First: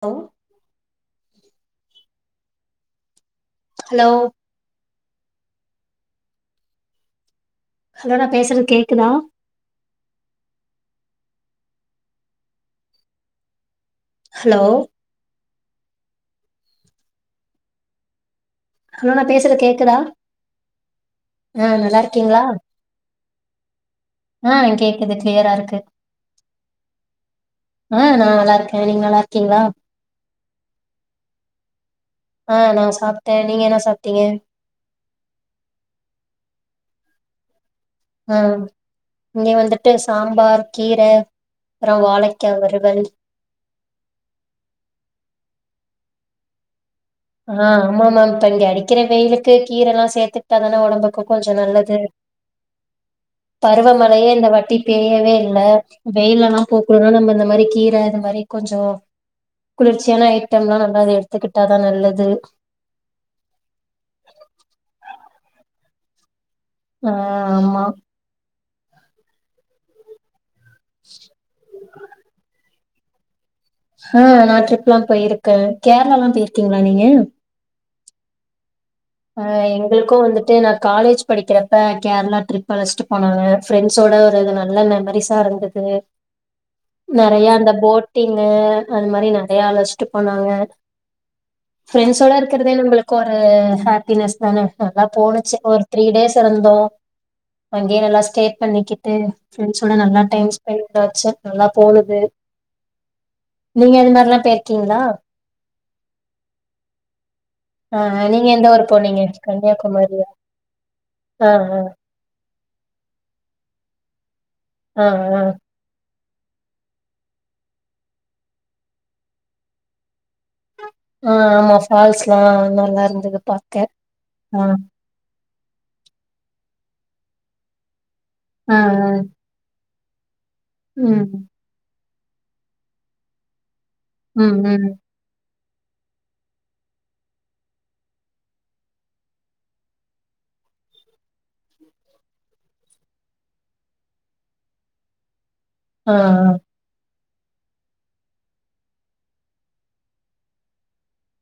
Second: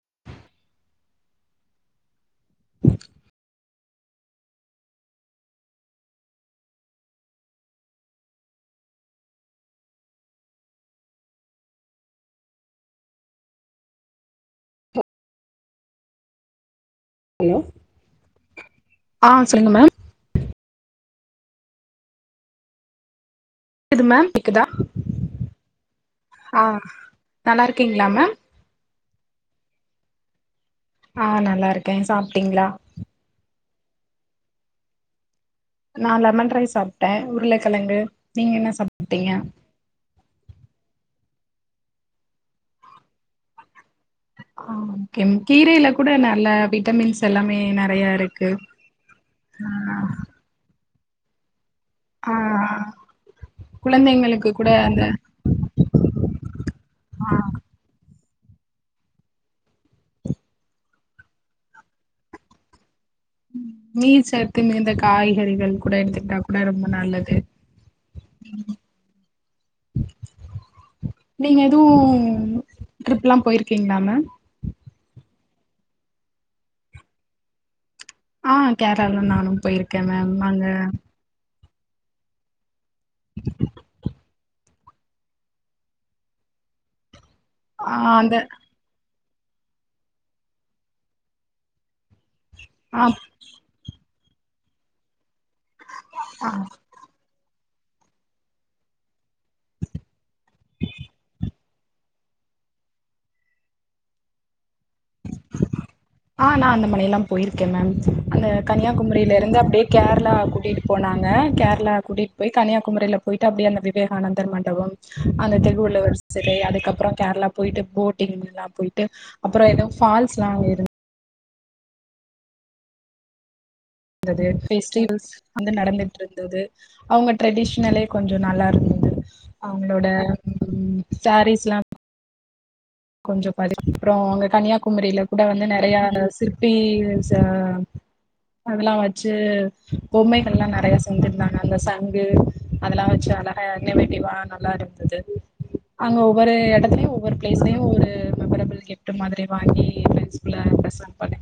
low hello hello நா பேசுறது கேக்குதா ஹலோ ஹலோ ஹலோ நா ஆ பேசுறது சொல்லுங்க மேம் கேக்குதா‌ ம் நல்லா இருக்கீங்ளா கேக்குது மேம் ஆ கேக்குதா கேக்குது கிளியரா இருக்கு ஆ நல்லா ஆ இருக்கீங்களா நா மேம் நல்லா இருக்க நீங்க நல்லா இருக்கீங்ளா ஆ நல்லா இருக்கே சாப் ஆ நா சாப்புட்டே நீங்க என்ன சாப்ட்டீங்க நா லெமன் ரைஸ் சாப்ட்டே உருளைக்கெழங்கு நீங்க என்ன சாப்புட்டீங்க முட்ட சாம்பார் கீர அப்புறோ வாழைக்கா வருவல் ஆ கேம்‌ கீரையிலா கூட நல்ல விட்டமின்ஸ் எல்லாமே ஆ நெறைய ஆமாம்மேம் இப்ப இருக்கு இங்க அடிக்கிற வெயிலுக்கு ஆ கீரைல்லா சேத்துக்கிட்டாதானே உடம்புக்கு கொஞ்ச நல்லது ஆ, பருவமழையே இந்த குழந்தைங்களுக்கு கூட வாட்டி அந்த பெய்யவே இல்ல வெயில் எல்லா போக்குனோனா நம்ம இந்த மாரி கீரை இது மாரி கொஞ்சோ குளிர்ச்சியான ஐட்டம்ல்லாலா நல்லா எடுத்துக்கிட்டாதா நல்லது நீர் சத்து மிகுந்த காய்கறிகள் கூட எடுத்துக்கிட்டா கூட ரொம்ப ஆ நல்லது ஆமா நீங்க எதுவு டிரிப்லா போயிருக் ஆ நா ட்ரிப்ல்லா போயிருக்கே கேரளால்லா போயிருக்கீங்ளா நீங்க ஆ கேரளா எல்லா ஆ எங்களுக்கு வந்துட்டு நா காலேஜ் படிக்கிறப்ப கேரளா ட்ரிப் அழைச்சிட்டு போனங்கா ஃப்ரெண்ட்ஸ்ஸோட ஒரு நல்ல மெமரிஸா இருந்தது நெறையான் அந்த ஆ அந்த போட்டிங்ஙு அந்த மாரி நெறைய அழச்சிட்டு போனாங்க ஃப்ரண்ஸ்வோட இருக் க்கறதே ஆ நம்பளுக்கு ஒரு ஹாப்பினஸ் தானே நல்லா போணுச்சு ஒரு த்ரீ டேஸ் இருந்தோ அங்கியே நல்லா ஸ்டே பண்ணிக்கிட்டு ஃப்ரண்ஸ்ஸோட நல்லா டைம் ஸ்பென்டட்டாச்சு நல்லா போனது நீங்க அது மாரியெல்லா போய்யிருக்கிங்ளா ஆ நா அந்த மானி எல்லா போயிருக்கே மேம் ஆ அந்த நீங்க எந்த ஊர் கன்னியாக் போனீங்க குமரியிலருந்து அப்டியே கன்னியாகுமரியா கேரளா கூட்டிட்டு போனாங்க ஆ கேரளா கூட்டிட்டு போய் கன்னியாகுமரியில போயிட்டு அப்டியே அந்த விவேகானந்தர் மண்டபம் ஆ ஆ ஆ அந்த திருவள்ளூர் செ சிலை அதுக்கப்புறம் கேரளா போயிட்டு போட்டிங் எல்லா போயிட்டு அப்புறம் ஏதவு பால்ஸ் எல்லா அங்த இருந் ஆ ஆமா ஃபால்ஸ்ல்லா நல்லா இருந்தது பாக்க தது ஆ பெஸ்டிவல்ஸ் வந்து நடந்துட்டு இருந்தது அவங்க ட்ரெடிஷ்னலே கொஞ்ச நல்லா ஆ ஆ இருந்தது அவங்களோட ம் சேர்ஸ் லா கொஞ்ச பதி அப்புறம் அங்க ம் ம் கன்னியாகுமரியில கூட வந்து நெறைய சிற்பி ஸ அதெல்லா வச்சு பொம்மைகள்லா நெறைய செஞ்சிருந்தாங்க அந்த சங்கு அதெல்லாம் வச்சு அழகா என் வேட்டி வா நல்லா இருந்தது ஆ ஆ அங்க ஒவ்வொரு இடத்தலையும் ஒவ்வொரு ப்ளேஸ்லயு ஒரு மெமரபிள் கிப்ட் மாரி வாங்கி ஃப்ரெண்ட்ஸ்குல்ல அன்டர்ஸ்ஸாண்ட் பண்ணி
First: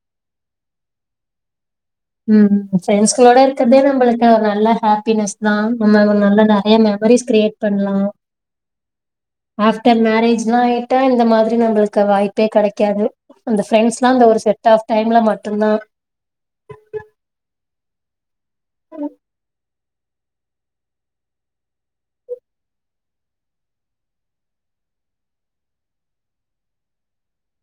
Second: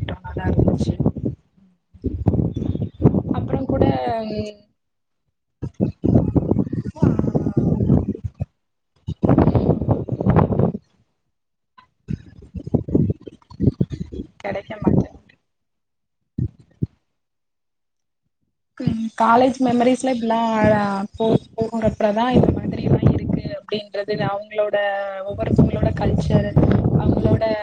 ம் ஃப்ரெண்ட்ஸ்களோட அப்புறோ இருக்கிறதே கூட நம்மளுக்கு நல்ல ஹாப்பினஸ் தான் நம்ம நல்ல நிறைய மெமரிஸ் கிரியேட் பண்ணலாம் ஆப்டர் மேரேஜ்லாம் ஆயிட்டா இந்த மாதிரி நம்ம இருக்க வாய்ப்பே கிடைக்காது அந்த ஃப்ரெண்ட்ஸ்லாம் ஒரு செட் கெடைக்க ஆப் மாட்டேங்குது டைம்ல மட்டும்தான் காலேஜ் மெமரிஸ்ல இப்பல்லாம் போ போகறப்பதான் இந்த மாதிரி வெளிய இருக்கு அப்டின்றது அவங்களோட ஒவ்வொருத்தவங்களோட கல்ச்சர் அவங்களோட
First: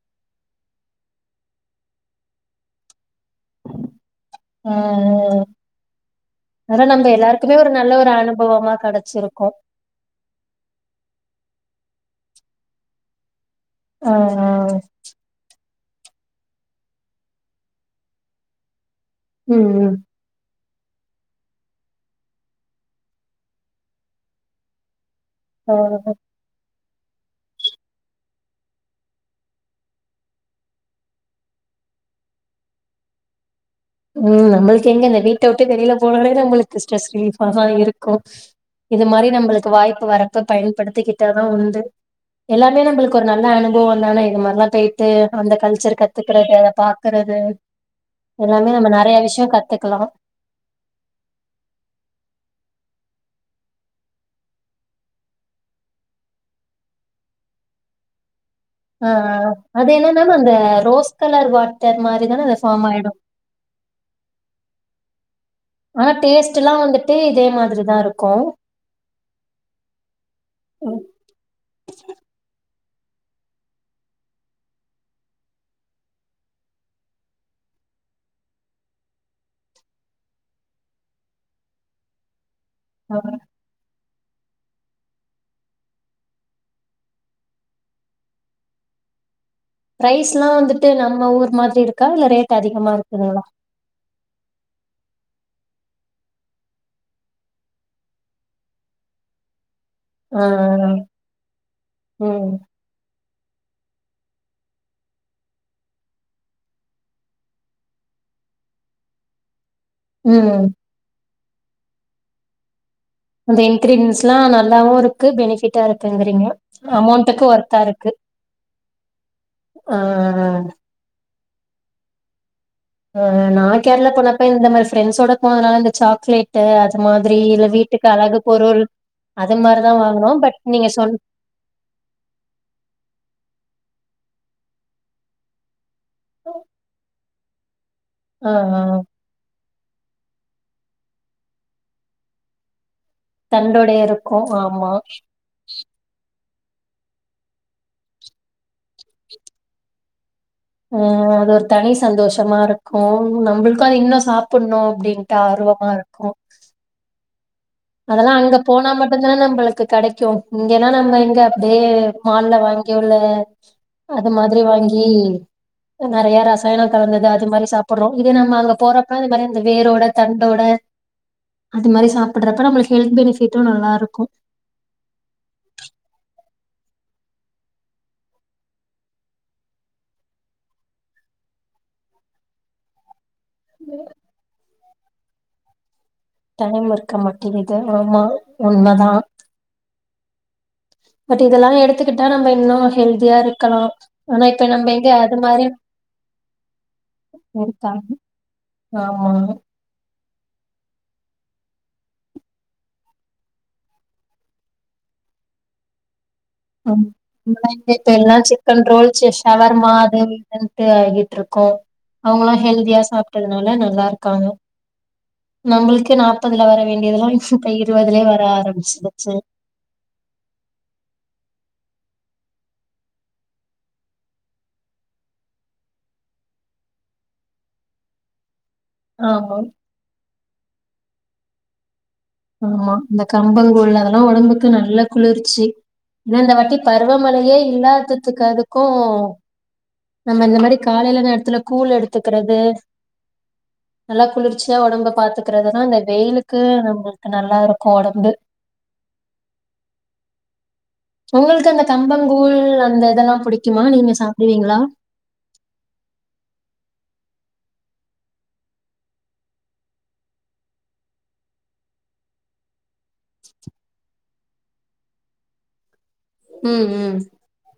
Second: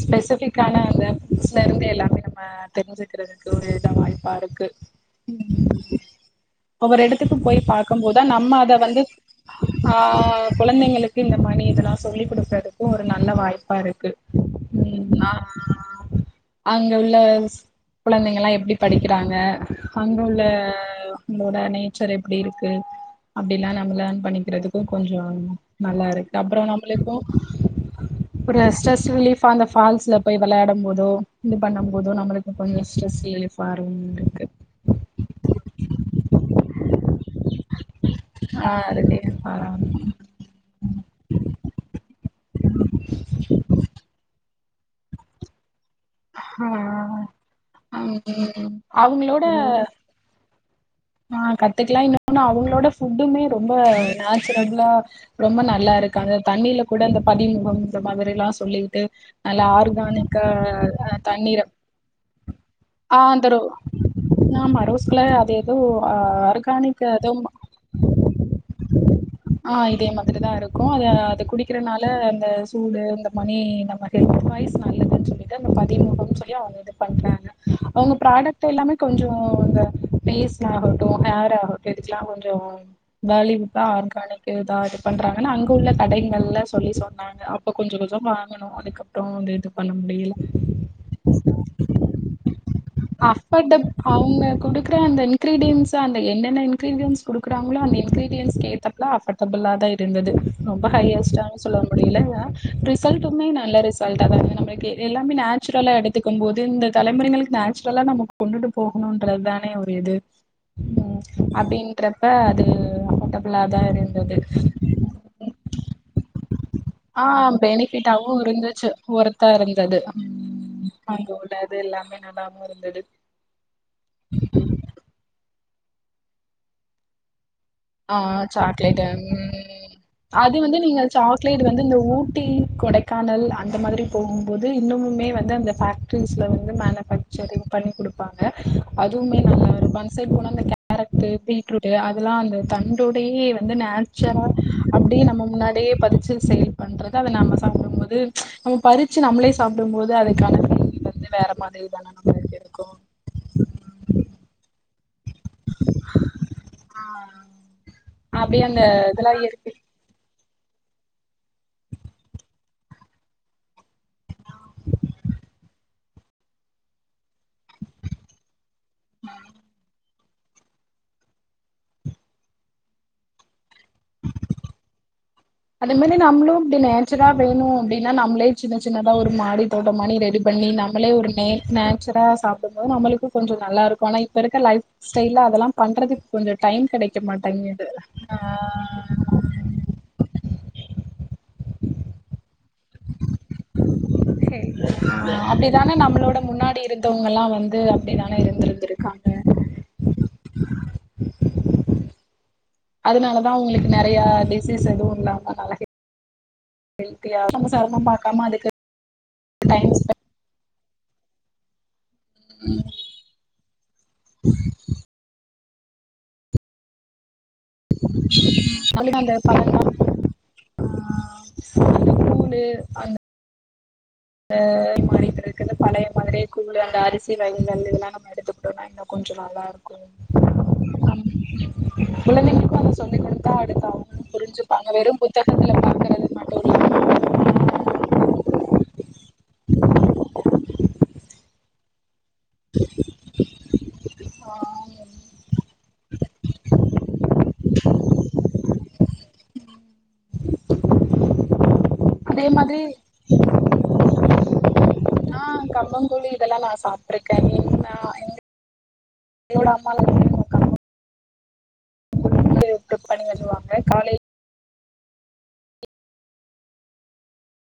ஸ்பெசிபிக்கான அந்த‌ இதுல இருந்து எல்லாமே நம்ம தெரிஞ்சுக்கிறது அதோடு ஒரு வாய்ப்பா இருக்கு ஆ ம் அதா ஒவ்வொரு நம்ம இடத்துக்கும் எல்லாருக்குமே போய் ஒரு நல்ல பார்க்கும் ஒரு போதுதான் நம்ம அனுபவமா அத வந்து கெடச்சிருக்கு ஆ குழந்தைங்களுக்கு இந்த மணி இதெல்லாம் சொல்லி் கொடுக்குறதுக்கும் ஒரு நல்ல வாய்ப்பா இருக்கு ஆ ஆ ம் ஆ அங்க உள்ள குழந்தைங்களாம் எப்டி படிக்கிறாங்க ம் ம் அங்க உள்ள நம்மளோட நேச்சர் எப்டி இருக்கு அப்டிலாம் நம்ம லேர்ன் பண்ணிக்கிறதுக்கும் கொஞ்சம் ஆ நல்லா இருக்கு அப்பறம் நம்மளுக்கும் பிரியர்ஸ் ஸ்ட்ரெஸ் ரிலீஃப் அந்த ஃபால்ஸ்ல போய் விளையாடும் போதோ இது பண்ணும் போதோ நம்மளுக்கு கொஞ்சம் ஸ்ட்ரெஸ் ரிலீஃப் வாரும் ம் நம்மளுக்கு எங்க இந்த வீட்டை விட்டு வெளியில போனாலே நம்மளுக்கு ஸ்ட்ரெஸ் ரிலீ ஃபா தான் இருக்கும் ஆ இது மாரி ரிலீஃபா நம்மளுக்கு வாய்ப்பு வரப்ப பயன்படுத்திக்கிட்டாதான் உண்டு எல்லாமே நம்மளுக்கு ஒரு நல்ல அனுபவம் இருந்தானே இது மாதிரி எல்லாம் போய்ட்டு அந்த கல்ச்சர் க கத்துக்கறது ஆ அதை பாக்குறது அவங்களோட கத்துக்கலா ஆ கத்துக்கலாம் இன்னொன்னு அவங்களோட ஃபுட்டுமே ரொம்ப நேச்சுரல்லா ரொம்ப நல்லா இருக்கு அந்த தண்ணியில கூட அந்த பதிமுகம் இந்த மாதிரில்லாம் சொல்லிகிட்டு ஆ நல்ல அது என்னன்னா ஆர்கானிக்கா அந்த ரோஸ் கலர் தண்ணீர வாட்டர் மாரி தான அது ஃபார்ம் ஆயிடு ஆ அந்தரோ ஆமா ரோஸ் கலர் அது எதோ ஆனா டேஸ்ட்லா ஆர்கானிக் வந்துட்டு எதோ இதே மாதிரிதா இருக்கு ஆ இதே மாரிதான் இருக்கும் அத ஆ‌ அது குடிக்கிறதுனால அந்த சூடு இந்த மணி நம்ம ஹெல்த் வைய்ஸ் நல்லதுன்னு சொல்லிட்டு இது பதிமுகம்னு சொல்லி அவுங்க இது பண்றாங்க அவங்க ப்ராடக்ட் எல்லாமே கொஞ்சம் இந்த பேஸ் ஆகட்டும் ஹேர் ஆகட்டும் இதுக்கெல்லாம் கொஞ்சோ பாலிவுட் இதா ஆர்கானிக் இதான் இது பண்றாங்கன்னா அங்க உள்ள கடைகள்ல சொல்லி சொன்னாங்க அப்ப கொஞ்சம் கொஞ்சம் வாங்கனோ அதுக்கப் பறோ வ இது பண்ண முடில எல்லாம் வந்துட்டு நம்ம ஊர் மாதிரி இருக்கா இல்ல ரேட் அதிகமா இருக்குங்களா அஃபர்டப் அவங்க குடுக்குற அந்த இன்கிரீடியடஸ் அந்த என்னென்ன இன்கிரீடியன்டஸ் குடுக்குறாங்களோ அந்த இன்கிரீடியன்ஸ் ஏத்தாப்ல ஆஃபர் டபுலா தான் இருந்தது ஆ ரொம்ப ஹையஸ்ட்டான்னு சொல்ல முடில ஆ ம் ரி ரிசல்ட்டுமே நல்ல ரிசல்ட்டாதான் வந்து நமக்கு எல்லாமே நேச்சுரலா எடுத்துக்கும் போது இந்த தலைமுறைகளுக்கு நேச்சுரலா நமக்கு கொண்டுட்டு போகணும்ன்றது தானே ஒரு இது ம் ம் அப்டின்றப்ப அது அந்த டபூள்ளா தான் இன்கிரீடியன்ஸ்லா இருந்தது நல்லாவு இருக்கு பெனிஃபிட்டா இருக்குங்கிறீங்க ஆ அமௌண்ட்டுக்கு ஒர்த்தா இருக்கு பெனிஃபிட்டாவும் இருந் துச்சி ஒர்த்தா இருந்தது ஆ ஆ அங்கோட இது எல்லாமே நல்லாவு இருந்தது ஆ நா கேர்ளா போனப்ப இந்த மாரி ஃப்ரென்சோட போனதுனால இந்த சாக்லேட் அது மாதிரி இல்ல வீட் டுக்கு ஆ அழகு பொருள் சாக்லேட்டு அது மாரிதா வாங்குனோ பட் நீங்க சொன்ன ட்ல இது வந்து இந்த ஊட்டி கொடைக்கானல் அந்த மாதிரி போகும்போது இன்னுமுமே வந்து அந்த ஹாட் ட்ரீஸ்ல வந்து மேல கொஞ்ச ரிம் பண்ணி குடுப்பாங்க ஆ ஆ அதேமாரி நல்லா பன் சைடு போன அந்த கேரட் பீட்ரூட்டு் அதெல்லா அந்த தண்ணி தோடயே இருந்து தண்டோடய இருக்கு நேச்சுரா ஆமா அப்டியே நம்ம முன்னாடியே அப்டியே பதிச்சு சேல் பண்றது அத நம்ம சாப்டும் போது நம்ம பறிச்சு நம்ளே சாப்டும் போது அதுக்கான அ ஃபீல் வந்து வேற அது ஒரு மாதிரி தனி தான நம்மளுக்கு சந்தோஷமா இருக்கு நம்மளுக்கு அது இன்னு சாப்புட்ணு அப்டின்னு ஆர்வமா இருக்கு ஆ அதெல்லா அங்க போனா மட்டுதானே நம்பளுக்கு கெடைக்கு இங்கன்னா நம்ம இங்க அப்டியே மால்ல வாங்கிள்ள அது மாதிரி வாங்கி நெறைய ரசாயன கலந்தது அது மாரி சாப்புட்றோ இதே நம்ம அங்க போறப்பா இந்த மாரி வேரோட தண்டோட அது மாரி சாப்புடுறப்ப நம்மளுக்கு ஹெல்த் பெனிஃபிட்டு நல்லா இருக்கு அதே மாரி நம்ளு இப்டி நேச்சுரா வேணு அப்டின்னா நம்ளே சின்ன சின்னதா ஒரு மாடி தோட்ட மாரி ரெடி பண்ணி நம்மளே ஒரு நே நேச்சுரா சாப்டும்போது நம்மளுக்கு கொஞ்ச நல்லா இருக்கு ஆனா இப்ப இருக்க லைஃ ஸ்டைல்ல அதெல்லா பண்றதுக் கொஞ்ச டைம் இருக்க கெடைக்க மாட்டேங்குது ஆமா அ உண்மதா பட் இதெல்லா எடுத்துக்கிட்டா நம்ம இன்னு நல் ஹெல்தியா இருக்கலா ஆனா இப்ப நம்ம எங்க அது ஆ மாரி அப்டிதானே நம்மளோட முன்னாடி இருந்து [unintelligible] ஆ அதனாலதா உங்களுக்கு நெறையா டிசீஸ் எதுவு இல்லாம நல ம் செரமம் [unintelligible] பாக்காம அதுக்கு chicken roll chips shawarma time spend அது இதுன்ட்டு வாங்கிட்டு இருக்கோ அவுங்களு ஹெல்தியா சாப் டதுனால நல்லா இருக்காங்க நம்மளுக்கு நாப்பதுல வர வேண்டியதுெல்லா இப் ப இருவதுலே வர ஆரம்பிச்சுருச்சு ஆ [inaudible] அ மாறிட்டு இருக்குது இந்த பழைய மாதிரி கூழு அந்த அரிசி வகைகள் இதெல்லா நம்ம எடுத்துக்கிட்டோனா இன்னு கொஞ்ச ஆமா நல்லா இருக்கு நம் [inaudible] ஆமா இந்த கம்பங்கூல் அதெல்லா அவங்களு ஒடம்புக்கு புரிஞ்சுப்பாங்க நல்லா வெறு குளிர்ச்சு புத்தகத்துல பாக்குறது இந்த மட்டு வாட்டி இல்லாம பருவ மழையே இல்லாததுக்கு அதுக்கு [inaudible] நம்ம இந்த மாரி காலையில நேரத்துல கூழ் எடுத்துக்குறது நல்லா ஆ குளிர்ச்சியா ஒடம்ப பாத்துக்கிறதுனு இந்த வெயிலுக்கு நம்மளுக்கு நல்லா இருக்கு ஒடம்பு [inaudible] உங்களுக்கு அந்த அதே கம்பங்கூழ் மாதிரி அந்த இதெல்லா புடிக்குமா நீங்க சாப்டுவீங்களா ஆ கம்பங்கூழ் இதெல்லா நா சாப்டுருக்கே [unintelligible] என்னோட அம்மாலா [inaudible] பண்ணி பண்ணுவாங்க காலை ம் ம்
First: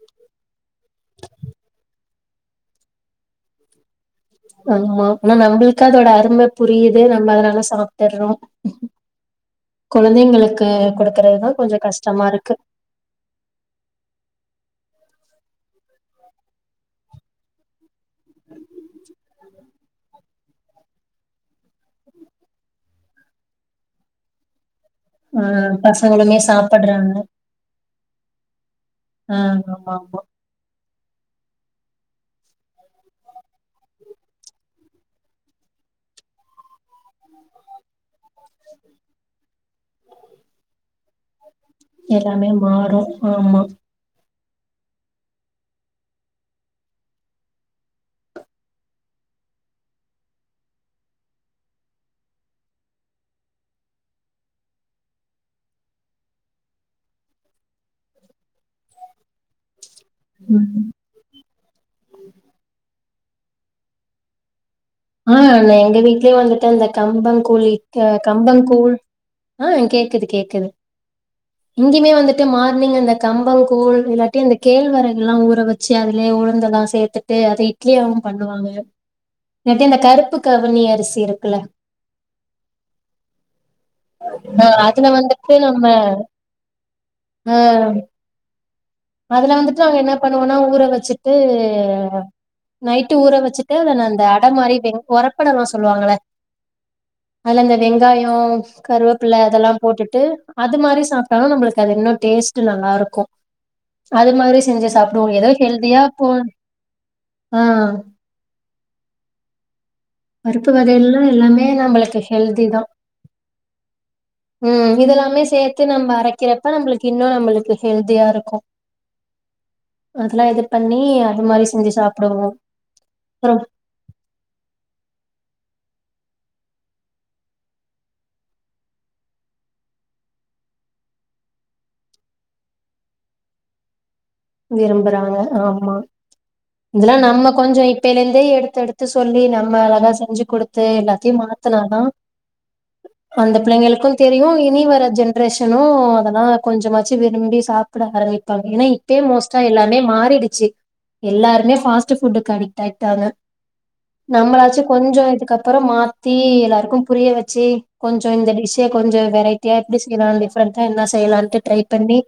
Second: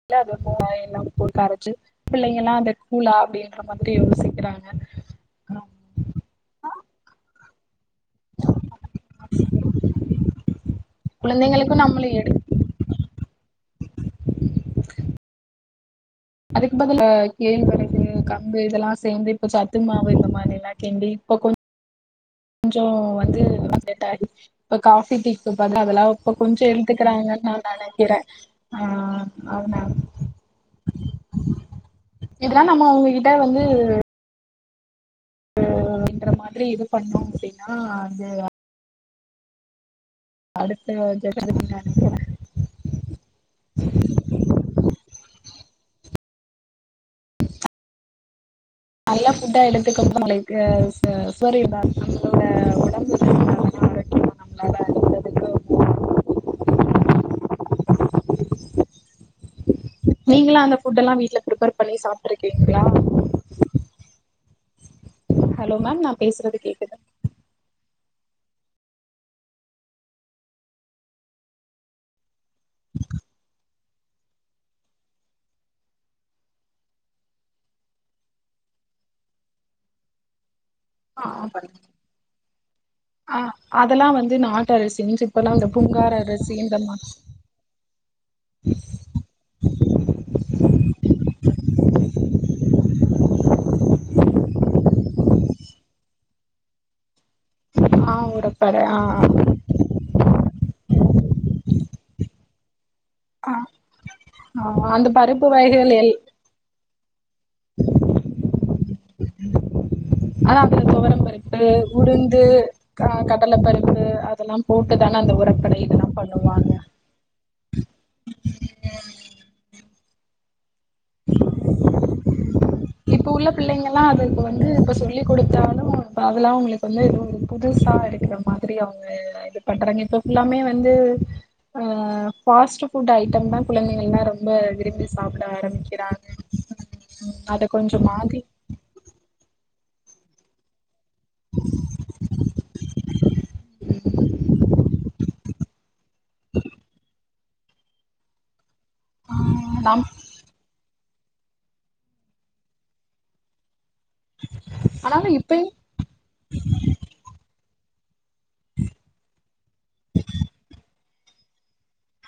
இல்ல அதுல இருக்கு காயெல்லா போட்டு அரச்சி பிள்ளைங்கல்லா அத கூலா அப்டின்ற மாதிரி யோசிக் அதுமா ஆனா நம்ளுக்கு அதோட அருமை புரியுது நம்ம அதனால சாப் ட்றோ கொழந்தைங்களுக்கு குடுக்கறதுதா குழந்தைங்களுக்கு கொஞ்சோ நம்மள கஷ்டமா எடு இருக்கு அதுக்கு பதிலா கேழ்வரகு கம்பு இதெல்லா சேந்து இப்ப சத்து மாவு இந்த மாரில்லா கிண்டி இப்ப கொஞ் சோ வந்து செட் ஆகி இப்ப காபி ஆ டீக்கு பதிலா அதெல்லா இப்ப பசங்களுமே கொஞ்சோ சாப்பட்றாங்க எடுத்துக்கிறாங்கன்னு நா நெனைக்கிறே ஆ ஆ அதனால ஆமா ஆமா இதெல்லா நம்ம அவுங்ககிட்ட வந்து இந்தங்கிற மாதிரி இது பண்ணோ அப்டின்னா அது அடுத்த ஜெனரேஷன் [inaudible] மே மாறு ஆமா நல்ல ஃபுட்டா எடுத்துக்கம் போது நம்மளுக்கு சரி உண்டாகு நம்மளோட ஒடம்பு ஆரோக்கியமா நம்மளால அடுத்ததுக்கு நீங்கல்லா அந்த ம் ஃபுட்டல்லா வீட்ல பிரிப்பேர் பண்ணி சாப்ட்ருக்கீங்களா ஆ ஹலோ எல்லா எங்க மேம் நா வீட்லயு பேசுறது வந்துட்டு அந்த கேக்குதா கம்பங்கூழ் ஆ கம்பங் கூழ் ஆ கேக்குது கேக்குது இங்கயுமே வந்துட்டு மார்னிங் அந்த கம்பங் கூழ் இல்லாட்டி இந்த கேழ்வரகுல்லா ஊற வச்சி அதுலயே உழுந்தெல்லா சேத்துட்டு அத இட்லியாவு பண்ணுவாங்க இல்லாட்டி அந்த கருப்பு கவுனி அரிசி ஆ இருக்குல்ல பண்ணுங்க ஆ அதெல்லா வந்து ஆ நாட்டு அதுல அரிசின் இப்பெல்லா வந்துட்டு இந்த நம்ம பூங்கார் அரிசி இந்த மா ஆ அதுல வந்துட்டு அவே என்ன பண்ணுவேன்னா ஊற வச்சிட்டு நைட்டு் ஊற வச்சிட்டு அத நா அந்த அடை மாரி வெங் ஒரப்படலா சொல்லுவாங்கல்ல அதுல இந்த ஆ வெங்காயோ உரப்பட ஆ கருவேப்பில அதெல்லா போட்டுட்டு அது மாரி சாப்ட்டாலு நம்மளுக்கு அது இன்னு டேஸ்ட் நல்லா இருக்கு ஆ அது மாதிரி ஆ செஞ்சி அந்த சாப்டுவோ பருப்பு ஏதோ வகைகள் ஹெல்தியா எல் போனு ஆ அதா பருப்பு அதுல வகேலலா துவரம் பருப்பு எல்லாமே நம்மளுக்கு உளுந்து ஹெல்தி தா ஆ கடல பருப்பு அதெல்லா ம் போட்டுதான அந்த இதெல்லாமே உரப்படை சேத்து நம்ம இதெல்லா பண்ணுவாங்க அரைக்கிறப்ப நம்மளுக்கு இன்னு நம்மளுக்கு ஹெல்தியா இருக்கு அதெல்லா இது பண்ணி அது மாரி செஞ்சி சாப்டுவோ உள்ள அப்றம் அதெல்லா பிள்ளைங்கல்லா அது இப்ப வந்து இப்போ சொல்லி குடுத்தாலு இப்போ அதெல்லா உங்களுக்கு வந்து ஏதோ இது புதுசா இருக்குற மா திரி அவுங்க இது பண்றாங்க இப்ப ஃபுல்லாமே வந்து ஆ பாஸ்ட் புட் ஐட்டம் தா குழந்தைகல்லா ரொம்ப விரும்பி சாப்ட ஆரம்பிக் இதெல்லா நம்ம கொஞ்சோ இப்பேல மாத்தி இருந்தே எடுத்து எடுத் து சொல்லி நம்ம அழகா செஞ்சி குடுத்து எல்லாத்தையு மாத்துனாதா அந்த பிள்ளைங்களுக்கு தெரியு இனி வர்ற ஜென்ரேஷனு அதெல்லா கொஞ்சமாச்சு விரும்பி சாப்ட ஆரம்பிப்பாங்க ஏன்னா இப்பயே ஆ மோஸ்ட்டா எல்லாமே நம் மாறிடுச்சி எல்லாருமே ஃபாஸ்ட் ஃபுட்டுக்கு அடிக்ட் ஆயிட்டாங்க நம்மளாச்சு கொஞ்சோ ஆனாலு இப்பயு இதுக்கப்பறோ மாத் தி எல்லாருக்கு புரிய வச்சி கொஞ்சோ இந்த டிஷ்ஷே கொஞ்சோ வெரைட்டியா எப்டி செய்யலா டிஃப்ரெண்டா என்ன செய்யலான்ட்டு ட்ரை பண்ணி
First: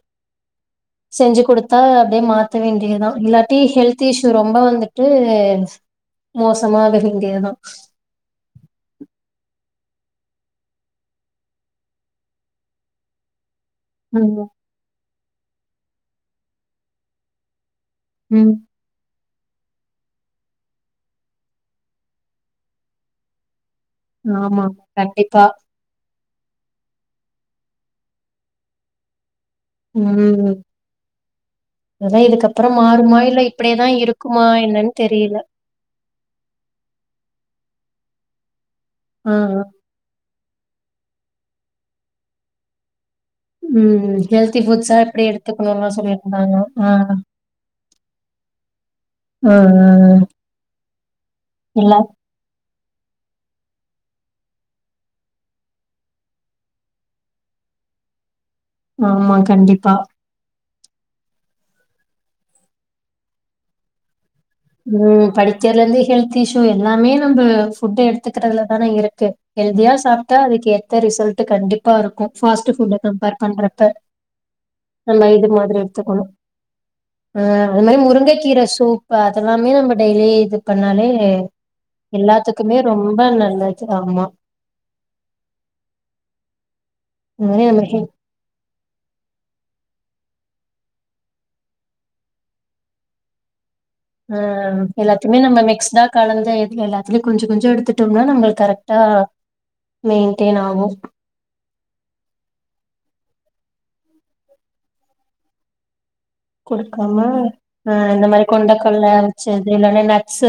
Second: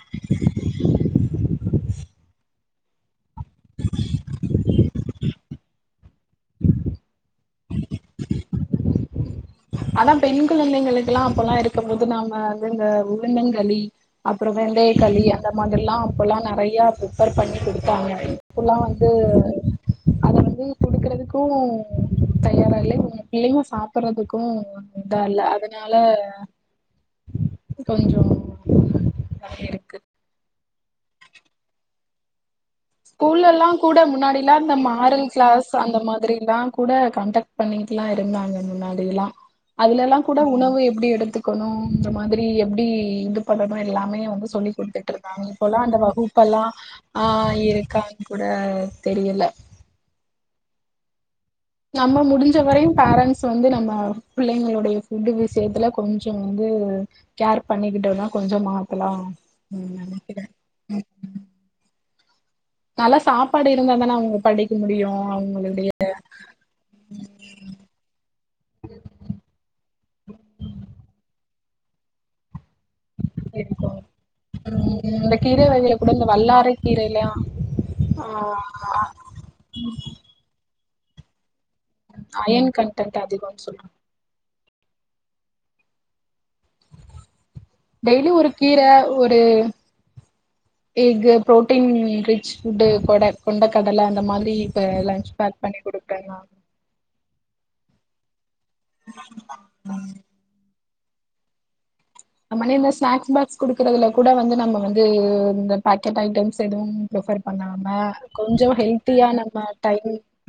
செஞ்சி குடுத்தா அப்டியே மாத்த வேண்டியதா இல்லாட் டி ஹெல்த் இஷ்யூ ரொம்ப வந்துட்டு மோசமாக வேண்டியதுதா ஆனா பெண் குழந்தைங்களுக்குல்லா அப்பெல்லா இருக்கும் போது நாம வந்து இந்த உளுந்தங்களி ம் அப்புறோ வெந்தய களி அந்த மாதிரி ல்லா அப்பல்லா நறையா பரிப்பர் பண்ணி குடுப் பாங்க ம் இப்பல்லா வந்து அத வ ந்து குடுக்குறதுக்கு தயாரா இல்ல இவங்க பிள்ளைங்களு சாப்புட்றத் கு ஆமா இதா இல்ல கண்டிப்பா அத னால கொஞ்சோ [inaudible] ம் அதா இதுக்கப் அப்புறோ மாறுமா இல்ல ஸ்கூல்லல்லா இப்புடேதா இருக்குமா என்னன்னு தெரியில ப்ப அந்த மாதிரில்லா கூட கண்டக்ட் பண்ணிட்டிலா இருந்தாங்க முன்னாடிலா ஆ ஆ அதுலல்லா கூட உணவு எப்புடி எடுத்துக்கணு இந்த மாதிரி எப்புடி இங்கப் பண்ணோன்னா ம் எல்லாமே வந்து ஹெல்தி சொல்லி் ஃபுட்ஸா எப்டி குடுத்துட்ருக்காங்க இப்போல்லா எடுத்துக்கணும்லா அந்த சொல்லியிருந்தாங்க வகுப்பல்லா ஆ இரு க்கா கூட தெரியல ஆ ஆ இல்ல நம்ம முடிஞ்சவரையும் பேரண்ட்ஸ் ஸ் வந்து நம்ம பிள்ளைங்களுடைய ஃபுட்டு விஷயத்துல கொஞ்சோ வந்து கேர் பண்ணிக்கிட்டோனா கொஞ்ச மாறு ஆமா கண்டிப்பா நல்லா சாப்பாடு இருந்தாதானா அவுங்க படிக் ம் படிக்கிறலந்து ஹெல்த் இஷ்யூ எல்லாமே நம்ப ஃபுட்டு எடுத்துக்குறதுலதானே இருக்கு ஹெல்தியா சாப்ட்டா அதுக்கு ஏத்த ரிசல்ட் கண்டிப்பா இருக்கு ஃபாஸ்ட்டு ஃபுட்ட கம்பேர் இது பண்றப்ப இருக்கு ம் நம்ப இந்த இது கீர மாதிரி வகைல கூட எடுத்துக்கணு இந்த வல்லாரை கீரைலா ஆ அது மாரி ஆ முருங்கைக்கீர சூப்ப தெல்லாமே நம்ப டெய்லி இது பண்ணாலே அயன் எல்லாத்துக்குமே ரொம்ப கன்டென்ட் அதிகோன்னு நல்லது சொல்றாங்க ஆமா இது மாரி நம்ம ஹெ டெய்லி ஒரு கீர ஒரு எஃகு புரோட்டீன் ரிச் ஃபுட்டு கொட கொண்ட கடல அந்த அ மாதிரி இப்ப லன்ச் பேக் பண்ணி குடுப்பே நா இல்ல எல்லாத்துலையு கொஞ்ச கொஞ்ச எடுத்துட்டோம்னா நம்மளுக்கு கரெக்டா மெயின்டெயின் ஆகு நம்ம நே இந்த மாரி ஸ்நாக்ஸ் பாக்ஸ் குடுக்கறதுல கூட வந்து நம்ப வந்து இந்த பேக்கெட் ஐட்டம்ஸ் எதுவும் குடுக்காம ப்ரிஃபர் அ பண்ணாம இந்த மாரி கொஞ்ச கொண்டக்கல்ல ஹெல்த்தியா நம்ம வச்சது இல்லன்னா டைம் நட்ஸ்